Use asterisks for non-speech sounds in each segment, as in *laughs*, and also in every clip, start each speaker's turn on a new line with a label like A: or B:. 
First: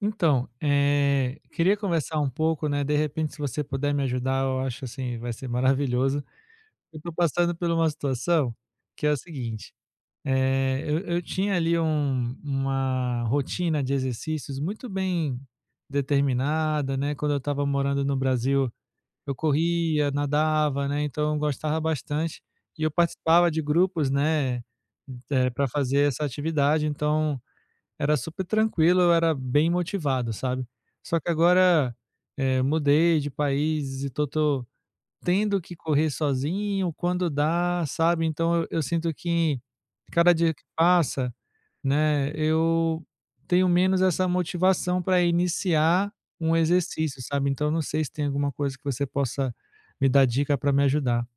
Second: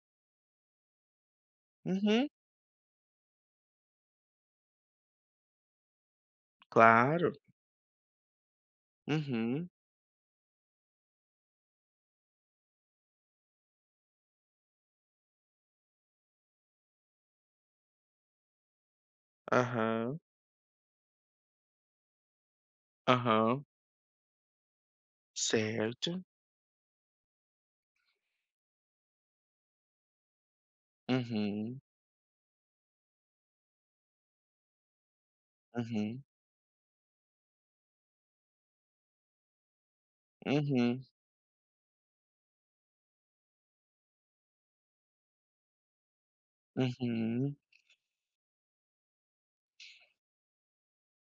A: Então, queria conversar
B: Uhum,
A: um pouco, né, de repente se você puder me ajudar, eu acho, assim, vai ser maravilhoso. Eu tô
B: claro.
A: passando por uma situação que é o
B: Uhum,
A: seguinte, eu tinha ali uma rotina de exercícios muito bem determinada, né, quando eu estava morando no Brasil, eu corria,
B: aham,
A: nadava, né, então eu gostava bastante e eu participava de
B: aham,
A: grupos, né, para fazer
B: certo.
A: essa atividade, então era super tranquilo, eu era bem motivado, sabe. Só que
B: Uhum,
A: agora, mudei de país e tô tendo que correr
B: uhum,
A: sozinho quando dá, sabe. Então eu sinto que cada dia que
B: uhum,
A: passa, né, eu tenho menos essa motivação para iniciar um exercício, sabe.
B: uhum.
A: Então eu não sei se tem alguma coisa que você possa me dar dica para me ajudar.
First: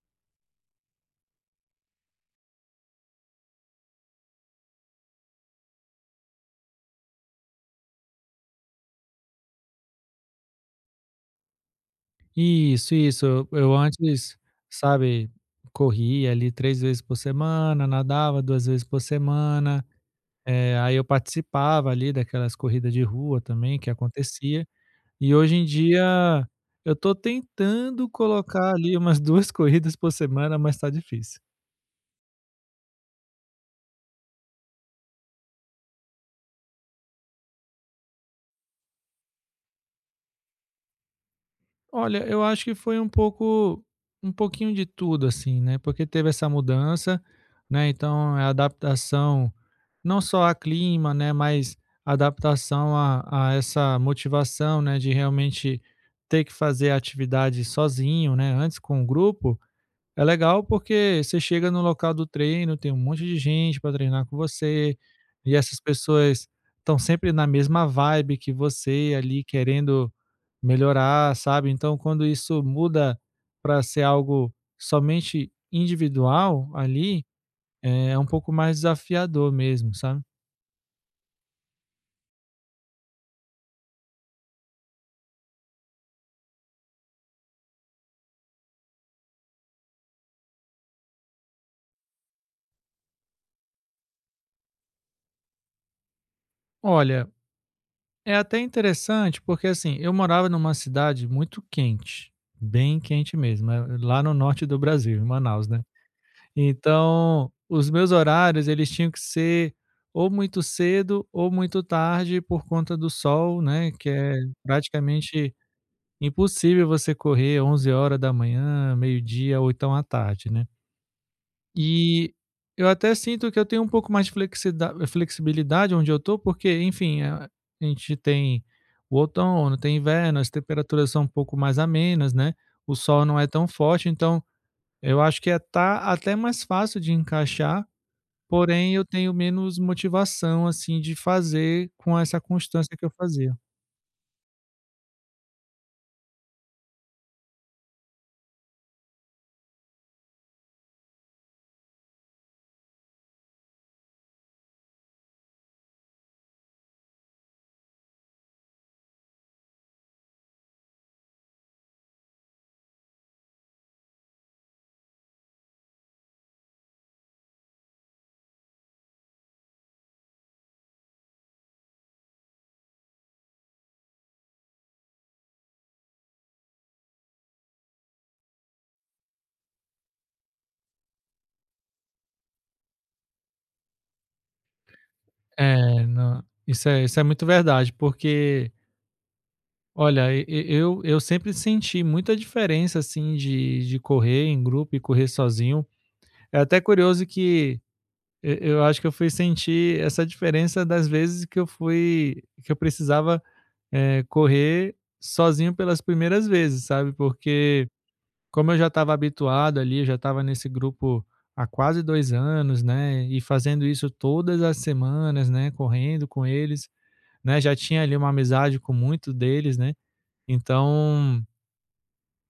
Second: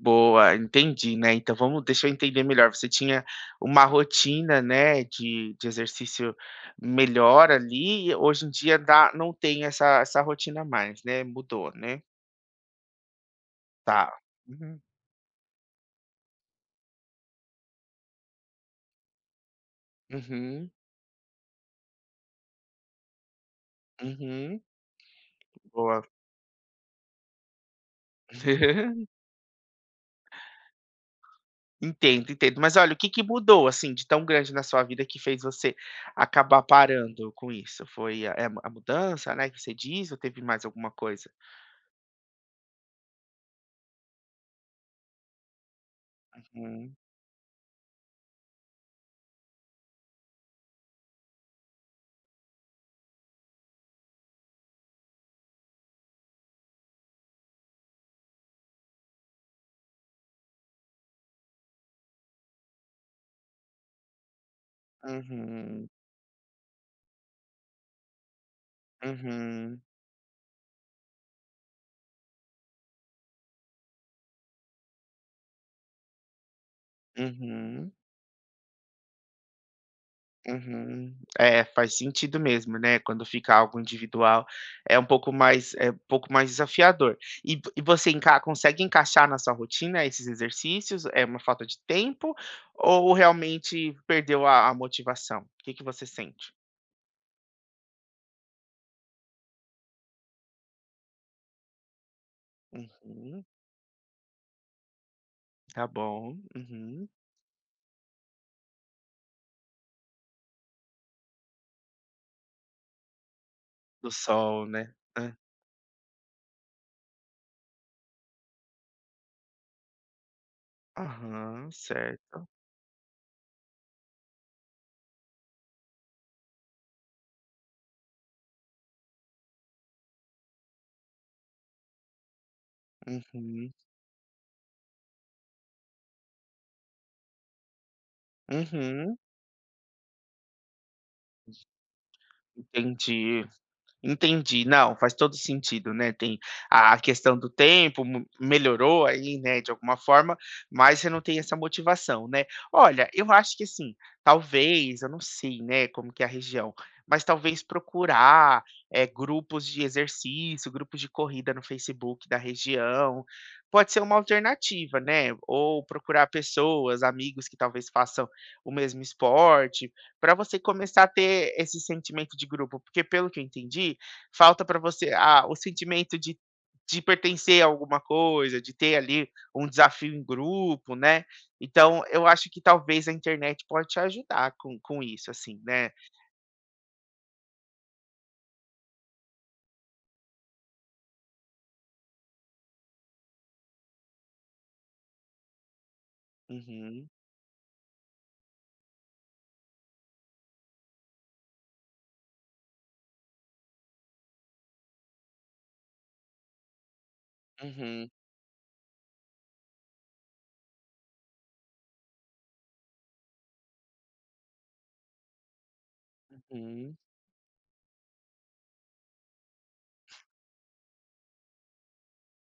B: Boa, entendi, né, então vamos deixa eu entender melhor, você tinha uma rotina, né, de exercício melhor ali e hoje em dia dá não tem essa rotina mais, né, mudou, né?
A: Isso, isso. Eu
B: Tá.
A: antes,
B: Uhum,
A: sabe, corria ali 3 vezes por semana, nadava 2 vezes por semana,
B: uhum,
A: aí eu participava ali daquelas corridas de rua também que
B: uhum.
A: acontecia, e hoje em
B: Boa.
A: dia eu tô tentando colocar ali
B: *laughs*
A: umas *laughs* 2 corridas por semana, mas tá difícil.
B: Entendo, entendo. Mas olha, o que que mudou, assim, de tão grande na sua vida que fez você acabar parando com isso? Foi a é a mu- a mudança, né, que você diz, ou teve mais alguma coisa?
A: Olha, eu acho que foi um pouco um pouquinho de tudo, assim, né, porque teve essa
B: Uhum,
A: mudança, né, então a adaptação, não só a clima, né, mas adaptação a essa motivação, né, de realmente ter que fazer a atividade sozinho, né, antes com o grupo, é legal porque você chega no local do treino, tem um monte de gente para treinar com você, e essas
B: uhum,
A: pessoas estão sempre na mesma vibe que você ali
B: uhum,
A: querendo melhorar, sabe. Então quando isso muda para ser algo somente individual ali,
B: uhum,
A: é um pouco mais desafiador mesmo, sabe.
B: uhum. É, faz sentido mesmo, né, quando fica algo individual, é um pouco mais desafiador. E você enca consegue encaixar na sua rotina esses exercícios? É uma falta de tempo ou realmente perdeu a motivação? O que que você sente?
A: Olha, é até interessante, porque assim, eu morava numa cidade muito quente, bem quente
B: Uhum,
A: mesmo, lá no norte do Brasil, em Manaus, né.
B: tá bom, uhum.
A: Então, os meus horários, eles tinham que ser ou muito cedo ou muito tarde por conta do sol, né, que
B: Do
A: é
B: sol, né. Hã.
A: praticamente impossível você correr 11 horas da manhã, meio-dia ou então à tarde, né.
B: Aham,
A: E
B: certo.
A: eu até sinto que eu tenho um pouco mais de flexida flexibilidade onde eu tô, porque, enfim, a gente tem o outono, tem inverno, as temperaturas são um pouco mais amenas, né, o sol não é tão
B: Uhum,
A: forte, então eu acho que tá até mais fácil de encaixar, porém eu
B: uhum,
A: tenho menos motivação, assim, de fazer com essa constância que eu
B: entendi.
A: fazia.
B: Entendi. Não, faz todo sentido, né, tem a questão do tempo, mu melhorou aí, né, de alguma forma, mas você não tem essa motivação, né. Olha, eu acho que assim, talvez, eu não sei, né, como que é a região, mas talvez procurar, grupos de exercício, grupos de corrida no Facebook da região, pode ser uma alternativa, né, ou procurar pessoas, amigos que talvez façam o mesmo esporte, para você começar a ter esse sentimento de grupo, porque pelo que eu entendi, falta para você a o sentimento de pertencer a alguma coisa, de ter ali um desafio em grupo, né. Então eu acho que talvez a internet pode te ajudar com isso, assim, né.
A: É, não, isso é muito verdade, porque olha, e eu sempre senti muita diferença, assim, de correr em grupo e correr sozinho. É até
B: Uhum,
A: curioso que eu acho que eu fui sentir essa diferença das vezes que eu fui que eu precisava, correr sozinho pelas primeiras vezes, sabe, porque
B: uhum,
A: como eu já estava habituado ali, eu já estava nesse grupo há quase 2 anos, né, e fazendo isso todas as semanas, né, correndo com eles,
B: uhum.
A: né, já tinha ali uma amizade com muito deles, né, então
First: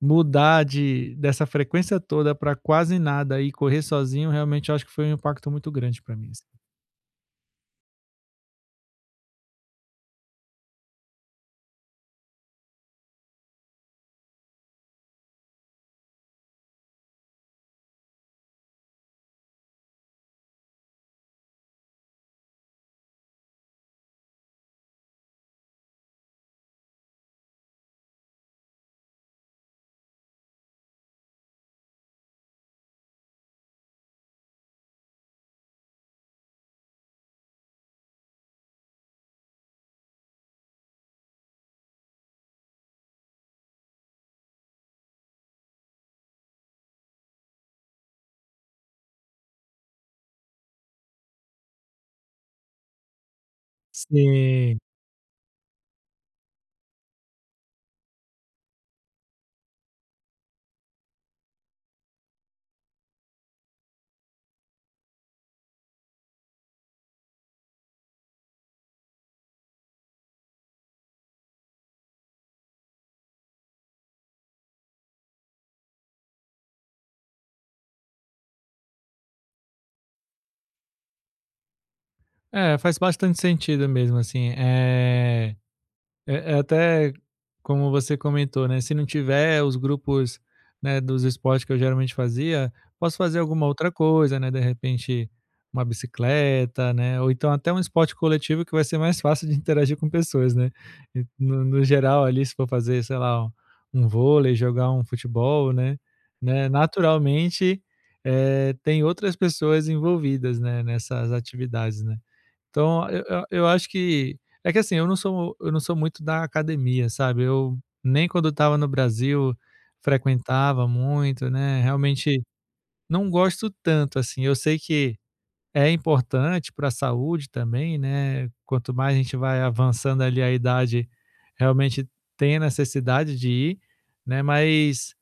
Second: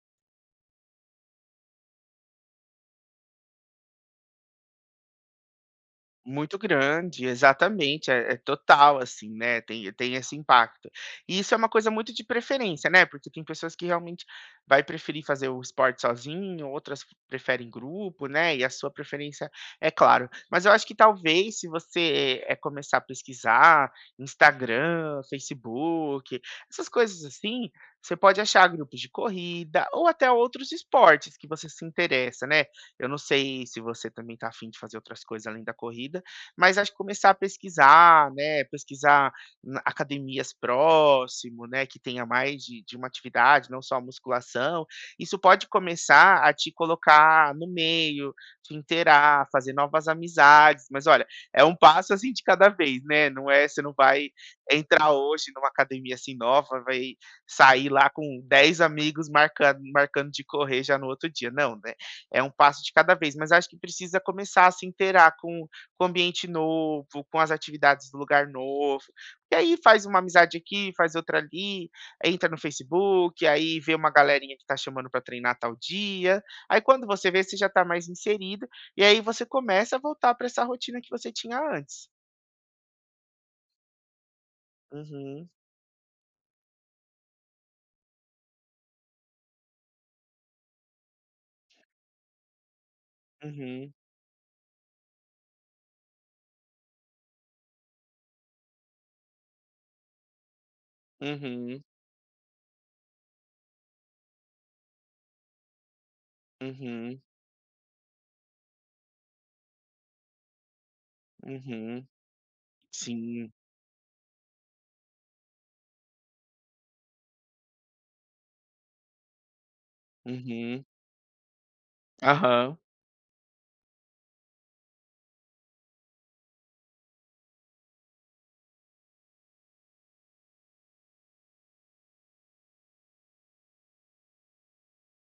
A: Mudar de dessa frequência toda para quase nada e correr sozinho, realmente eu acho que foi um impacto muito grande para mim, assim.
B: Muito grande, exatamente, é total, assim, né, tem esse impacto. E isso é uma coisa muito de preferência, né, porque tem pessoas que realmente vai preferir fazer o esporte sozinho, outras preferem grupo, né, e a sua preferência é claro. Mas eu acho que talvez se você, é começar a pesquisar Instagram, Facebook, essas coisas assim, você pode achar grupos de corrida ou até outros esportes que você se interessa, né. Eu não sei se você também está afim de fazer outras coisas além da corrida, mas acho que começar a pesquisar, né, pesquisar na academias próximo, né, que tenha mais de uma atividade, não só a musculação. Isso pode começar a te colocar no meio, te inteirar, fazer novas amizades, mas olha, é um passo, assim, de cada vez, né, não é você não vai
A: Sim.
B: entrar hoje numa academia, assim, nova, vai sair lá com 10 amigos marcando de correr já no outro dia, não, né é um passo de cada vez, mas acho que precisa começar a se inteirar com o ambiente novo, com as atividades do lugar novo. E aí faz uma amizade aqui, faz outra ali, aí entra no Facebook, aí vê uma galerinha que está chamando para treinar tal dia. Aí quando você vê, você já está mais inserido, e aí você começa a voltar para essa rotina que você tinha antes.
A: É, faz bastante sentido mesmo, assim,
B: Uhum,
A: é, é até como você comentou, né? Se não tiver os grupos, né, dos esportes que eu geralmente fazia, posso fazer alguma
B: uhum,
A: outra coisa, né? De repente, uma bicicleta, né? Ou então até um esporte coletivo que vai ser mais *laughs* fácil de interagir com pessoas, né? E
B: uhum,
A: no geral, ali, se for fazer, sei lá, um vôlei, jogar um futebol, né? Né,
B: uhum,
A: naturalmente, tem outras pessoas envolvidas, né? Nessas atividades,
B: uhum.
A: né? Então, eu eu
B: Sim.
A: eu acho que assim, eu não sou muito da academia, sabe, eu nem quando estava no Brasil
B: Uhum.
A: frequentava muito, né, realmente
B: Aham.
A: não gosto tanto, assim. Eu sei que é importante para a saúde também, né, quanto mais a gente vai avançando ali a idade, realmente tem a necessidade de ir, né, mas,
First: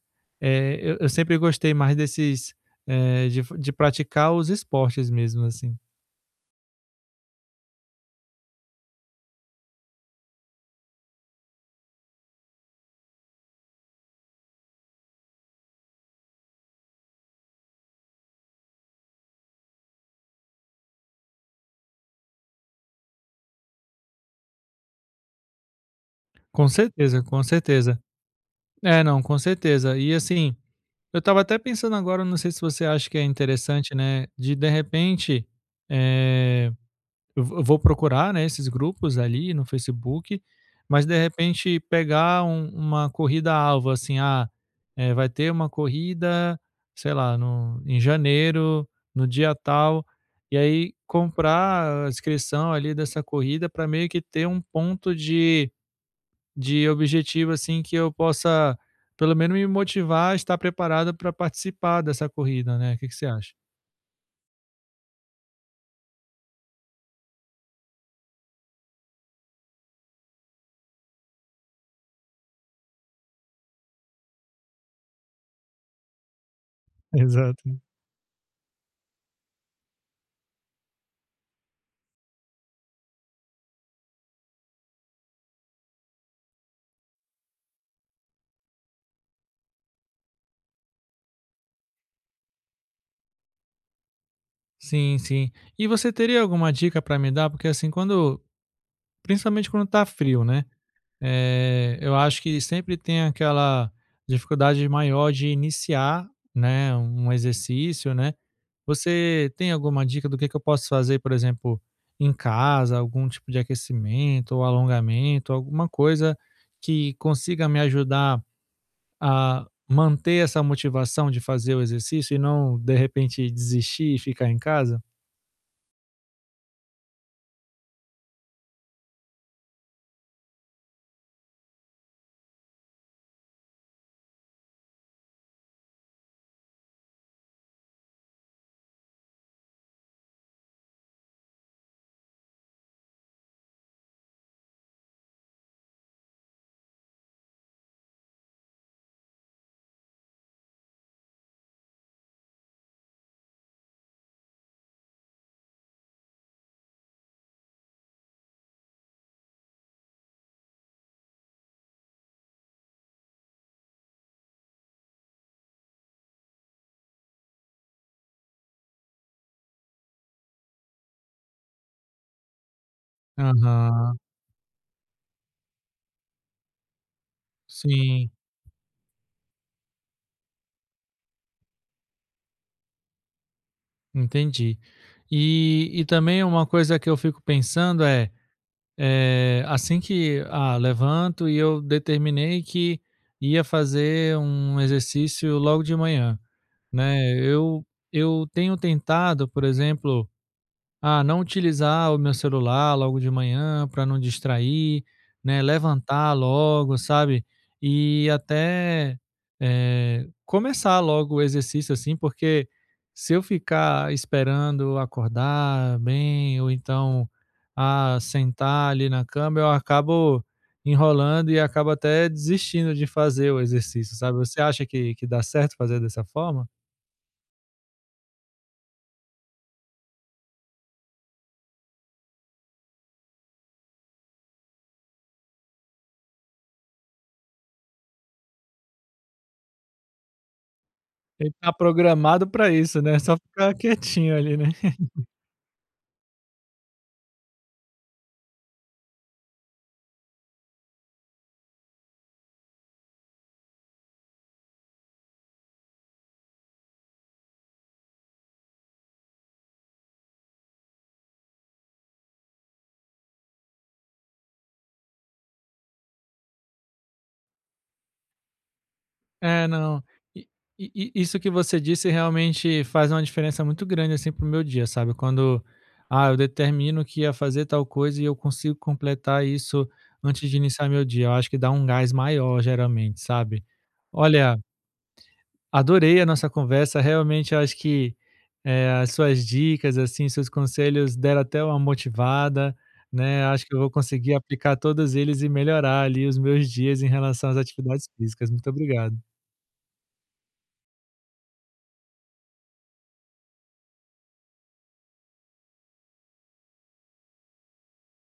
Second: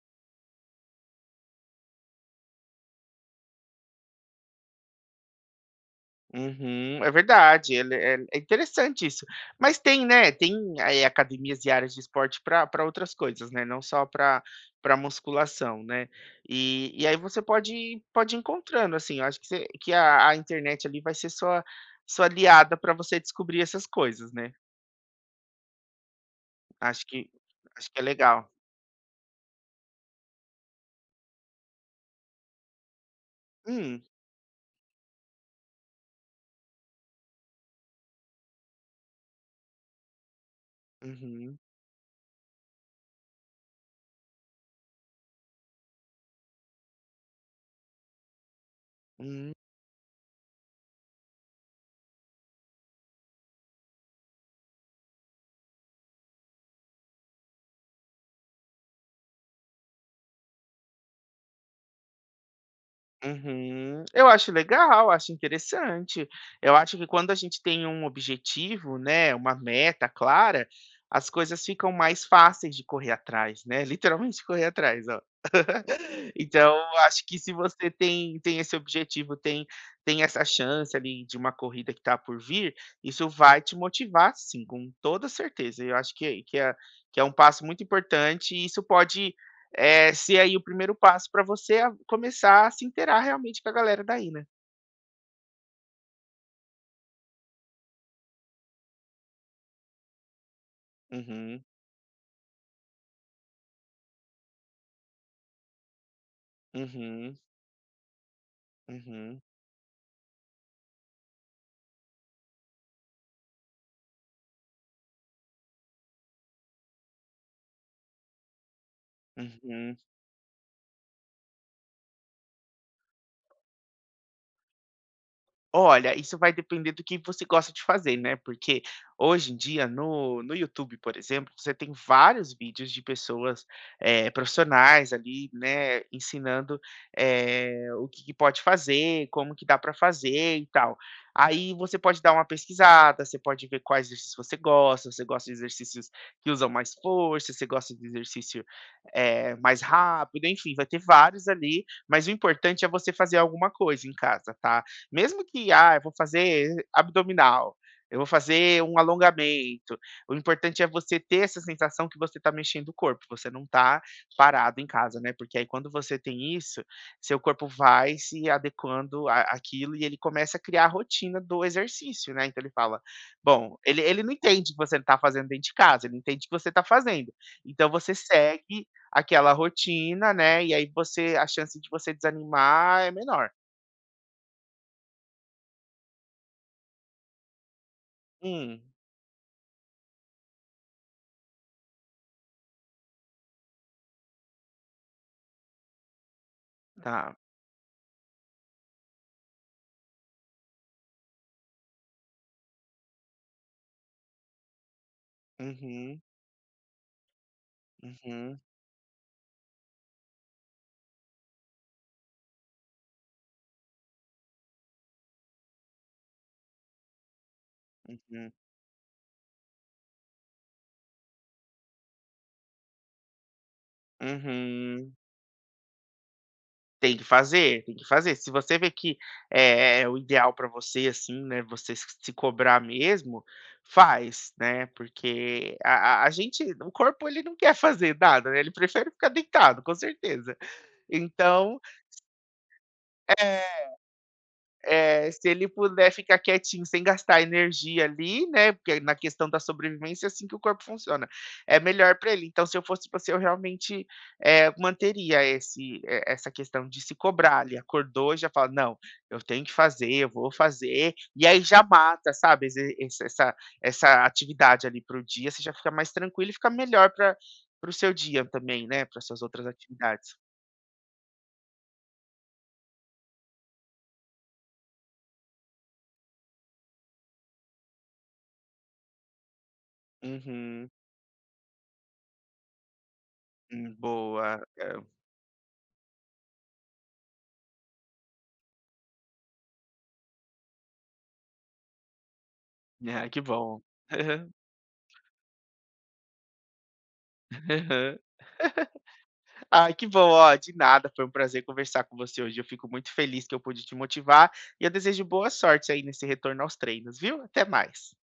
A: eu sempre gostei mais desses, de praticar os esportes mesmo, assim.
B: Uhum, é verdade, ele é interessante isso. Mas tem, né, tem, aí academias e áreas de esporte para pra outras coisas, né, não só para musculação, né. E aí você pode ir encontrando, assim, eu acho que você que a internet ali vai ser sua aliada para você descobrir essas coisas, né.
A: Com
B: Acho
A: certeza,
B: que
A: com
B: acho que
A: certeza.
B: é legal.
A: É, não, com certeza. E assim, eu estava até pensando agora, não sei se você acha que é interessante,
B: Hum,
A: né? De repente, eh, eu vou procurar, né, esses grupos ali no Facebook, mas de
B: uhum,
A: repente pegar uma corrida-alvo, assim, ah, vai ter uma corrida, sei lá, em janeiro, no
B: hum.
A: dia tal, e aí comprar a inscrição ali dessa corrida para meio que ter um ponto de objetivo, assim, que eu possa pelo menos me motivar a estar preparado para participar dessa corrida, né? O que que você acha?
B: Uhum. Eu acho legal, acho interessante. Eu acho que quando a gente tem um objetivo, né, uma meta clara, as coisas ficam mais fáceis de correr atrás, né? Literalmente *laughs* correr atrás, ó. *laughs* Então, acho que se
A: Exato.
B: você tem, tem, esse objetivo, tem essa chance ali de uma corrida que está por vir, isso vai te motivar, sim, com toda certeza. Eu acho que é um passo muito importante e isso pode se aí o primeiro passo para você a começar a se interar realmente com a galera daí, né.
A: Sim, sim. E você teria alguma dica para me dar? Porque assim, quando principalmente quando tá frio, né?
B: Uhum,
A: Eu acho que sempre tem aquela dificuldade maior de iniciar, né, um
B: uhum,
A: exercício, né.
B: uhum,
A: Você tem alguma dica do que eu posso fazer, por exemplo, em casa, algum tipo de aquecimento ou alongamento, alguma coisa que consiga me ajudar a
B: uhum.
A: manter essa motivação de fazer o exercício e não, de repente, desistir e ficar em casa?
B: Olha, isso vai depender do que você gosta de fazer, né, porque hoje em dia no YouTube, por exemplo, você tem vários vídeos de pessoas, profissionais ali, né, ensinando, o que que pode fazer, como que dá para fazer e tal. Aí você pode dar uma pesquisada, você pode ver quais exercícios você gosta de exercícios que usam mais força, você gosta de exercício, mais rápido, enfim, vai ter vários ali, mas o importante é você fazer alguma coisa em casa, tá. Mesmo que, ah, eu vou fazer abdominal, eu vou fazer um alongamento. O importante é você ter essa sensação que você está mexendo o corpo, você não está parado em casa, né? Porque aí quando você tem isso, seu corpo vai se adequando àquilo e ele começa a criar a rotina do exercício, né? Então ele fala, bom, ele,
A: Aham,
B: ele não entende que você não está fazendo dentro de casa, ele entende que você está fazendo. Então você
A: sim,
B: segue aquela rotina, né? E aí você, a chance de você desanimar é menor.
A: entendi. E também uma coisa que eu fico pensando é
B: Hum,
A: Assim que ah, levanto e eu determinei que ia fazer um exercício logo de manhã,
B: tá.
A: né. Eu tenho tentado, por exemplo ah, não utilizar o meu celular logo de manhã para não distrair, né,
B: Uhum,
A: levantar logo, sabe, e
B: uhum,
A: até, começar logo o exercício, assim, porque se eu ficar esperando acordar bem ou então, ah,
B: uhum,
A: sentar ali na cama, eu acabo enrolando e acabo até desistindo de fazer o exercício, sabe. Você acha
B: uhum.
A: que dá certo fazer dessa forma?
B: Tem que fazer, tem que fazer. Se você vê que é o ideal para você, assim, né, você se cobrar mesmo, faz, né, porque a gente o corpo ele não quer fazer nada, né, ele prefere ficar deitado, com certeza.
A: Ele que
B: Então,
A: programado para isso, né, só ficar
B: é
A: quietinho ali, né.
B: É, se ele puder ficar quietinho sem gastar energia ali, né, porque na questão da sobrevivência é assim que o corpo funciona, é melhor para ele. Então, se eu fosse você, eu realmente, manteria esse e essa questão de se cobrar ali. Acordou, e já fala: "Não, eu tenho que fazer, eu vou fazer", e aí já mata, sabe, esse esse essa essa atividade ali para o dia, você já fica mais tranquilo e fica melhor para o seu dia também, né, para suas outras
A: É, não.
B: atividades.
A: E e e isso que você disse realmente faz uma diferença muito grande, assim, para o meu dia, sabe. Quando, ah, eu determino que ia fazer tal coisa e eu consigo completar isso antes de iniciar
B: Uhum.
A: meu dia, eu acho que dá um gás maior geralmente, sabe. Olha,
B: Boa. É.
A: adorei a nossa conversa, realmente eu acho que, as suas dicas, assim, seus conselhos deram até uma motivada,
B: Ah, que
A: né, acho que eu
B: bom.
A: vou conseguir
B: *laughs*
A: aplicar todos eles e melhorar ali os meus dias em relação às atividades
B: Aham.
A: físicas. Muito obrigado.
B: Ai, que bom, ó, de nada, foi um prazer conversar com você hoje. Eu fico muito feliz que eu pude te motivar e eu desejo boa sorte aí nesse retorno aos treinos, viu? Até mais.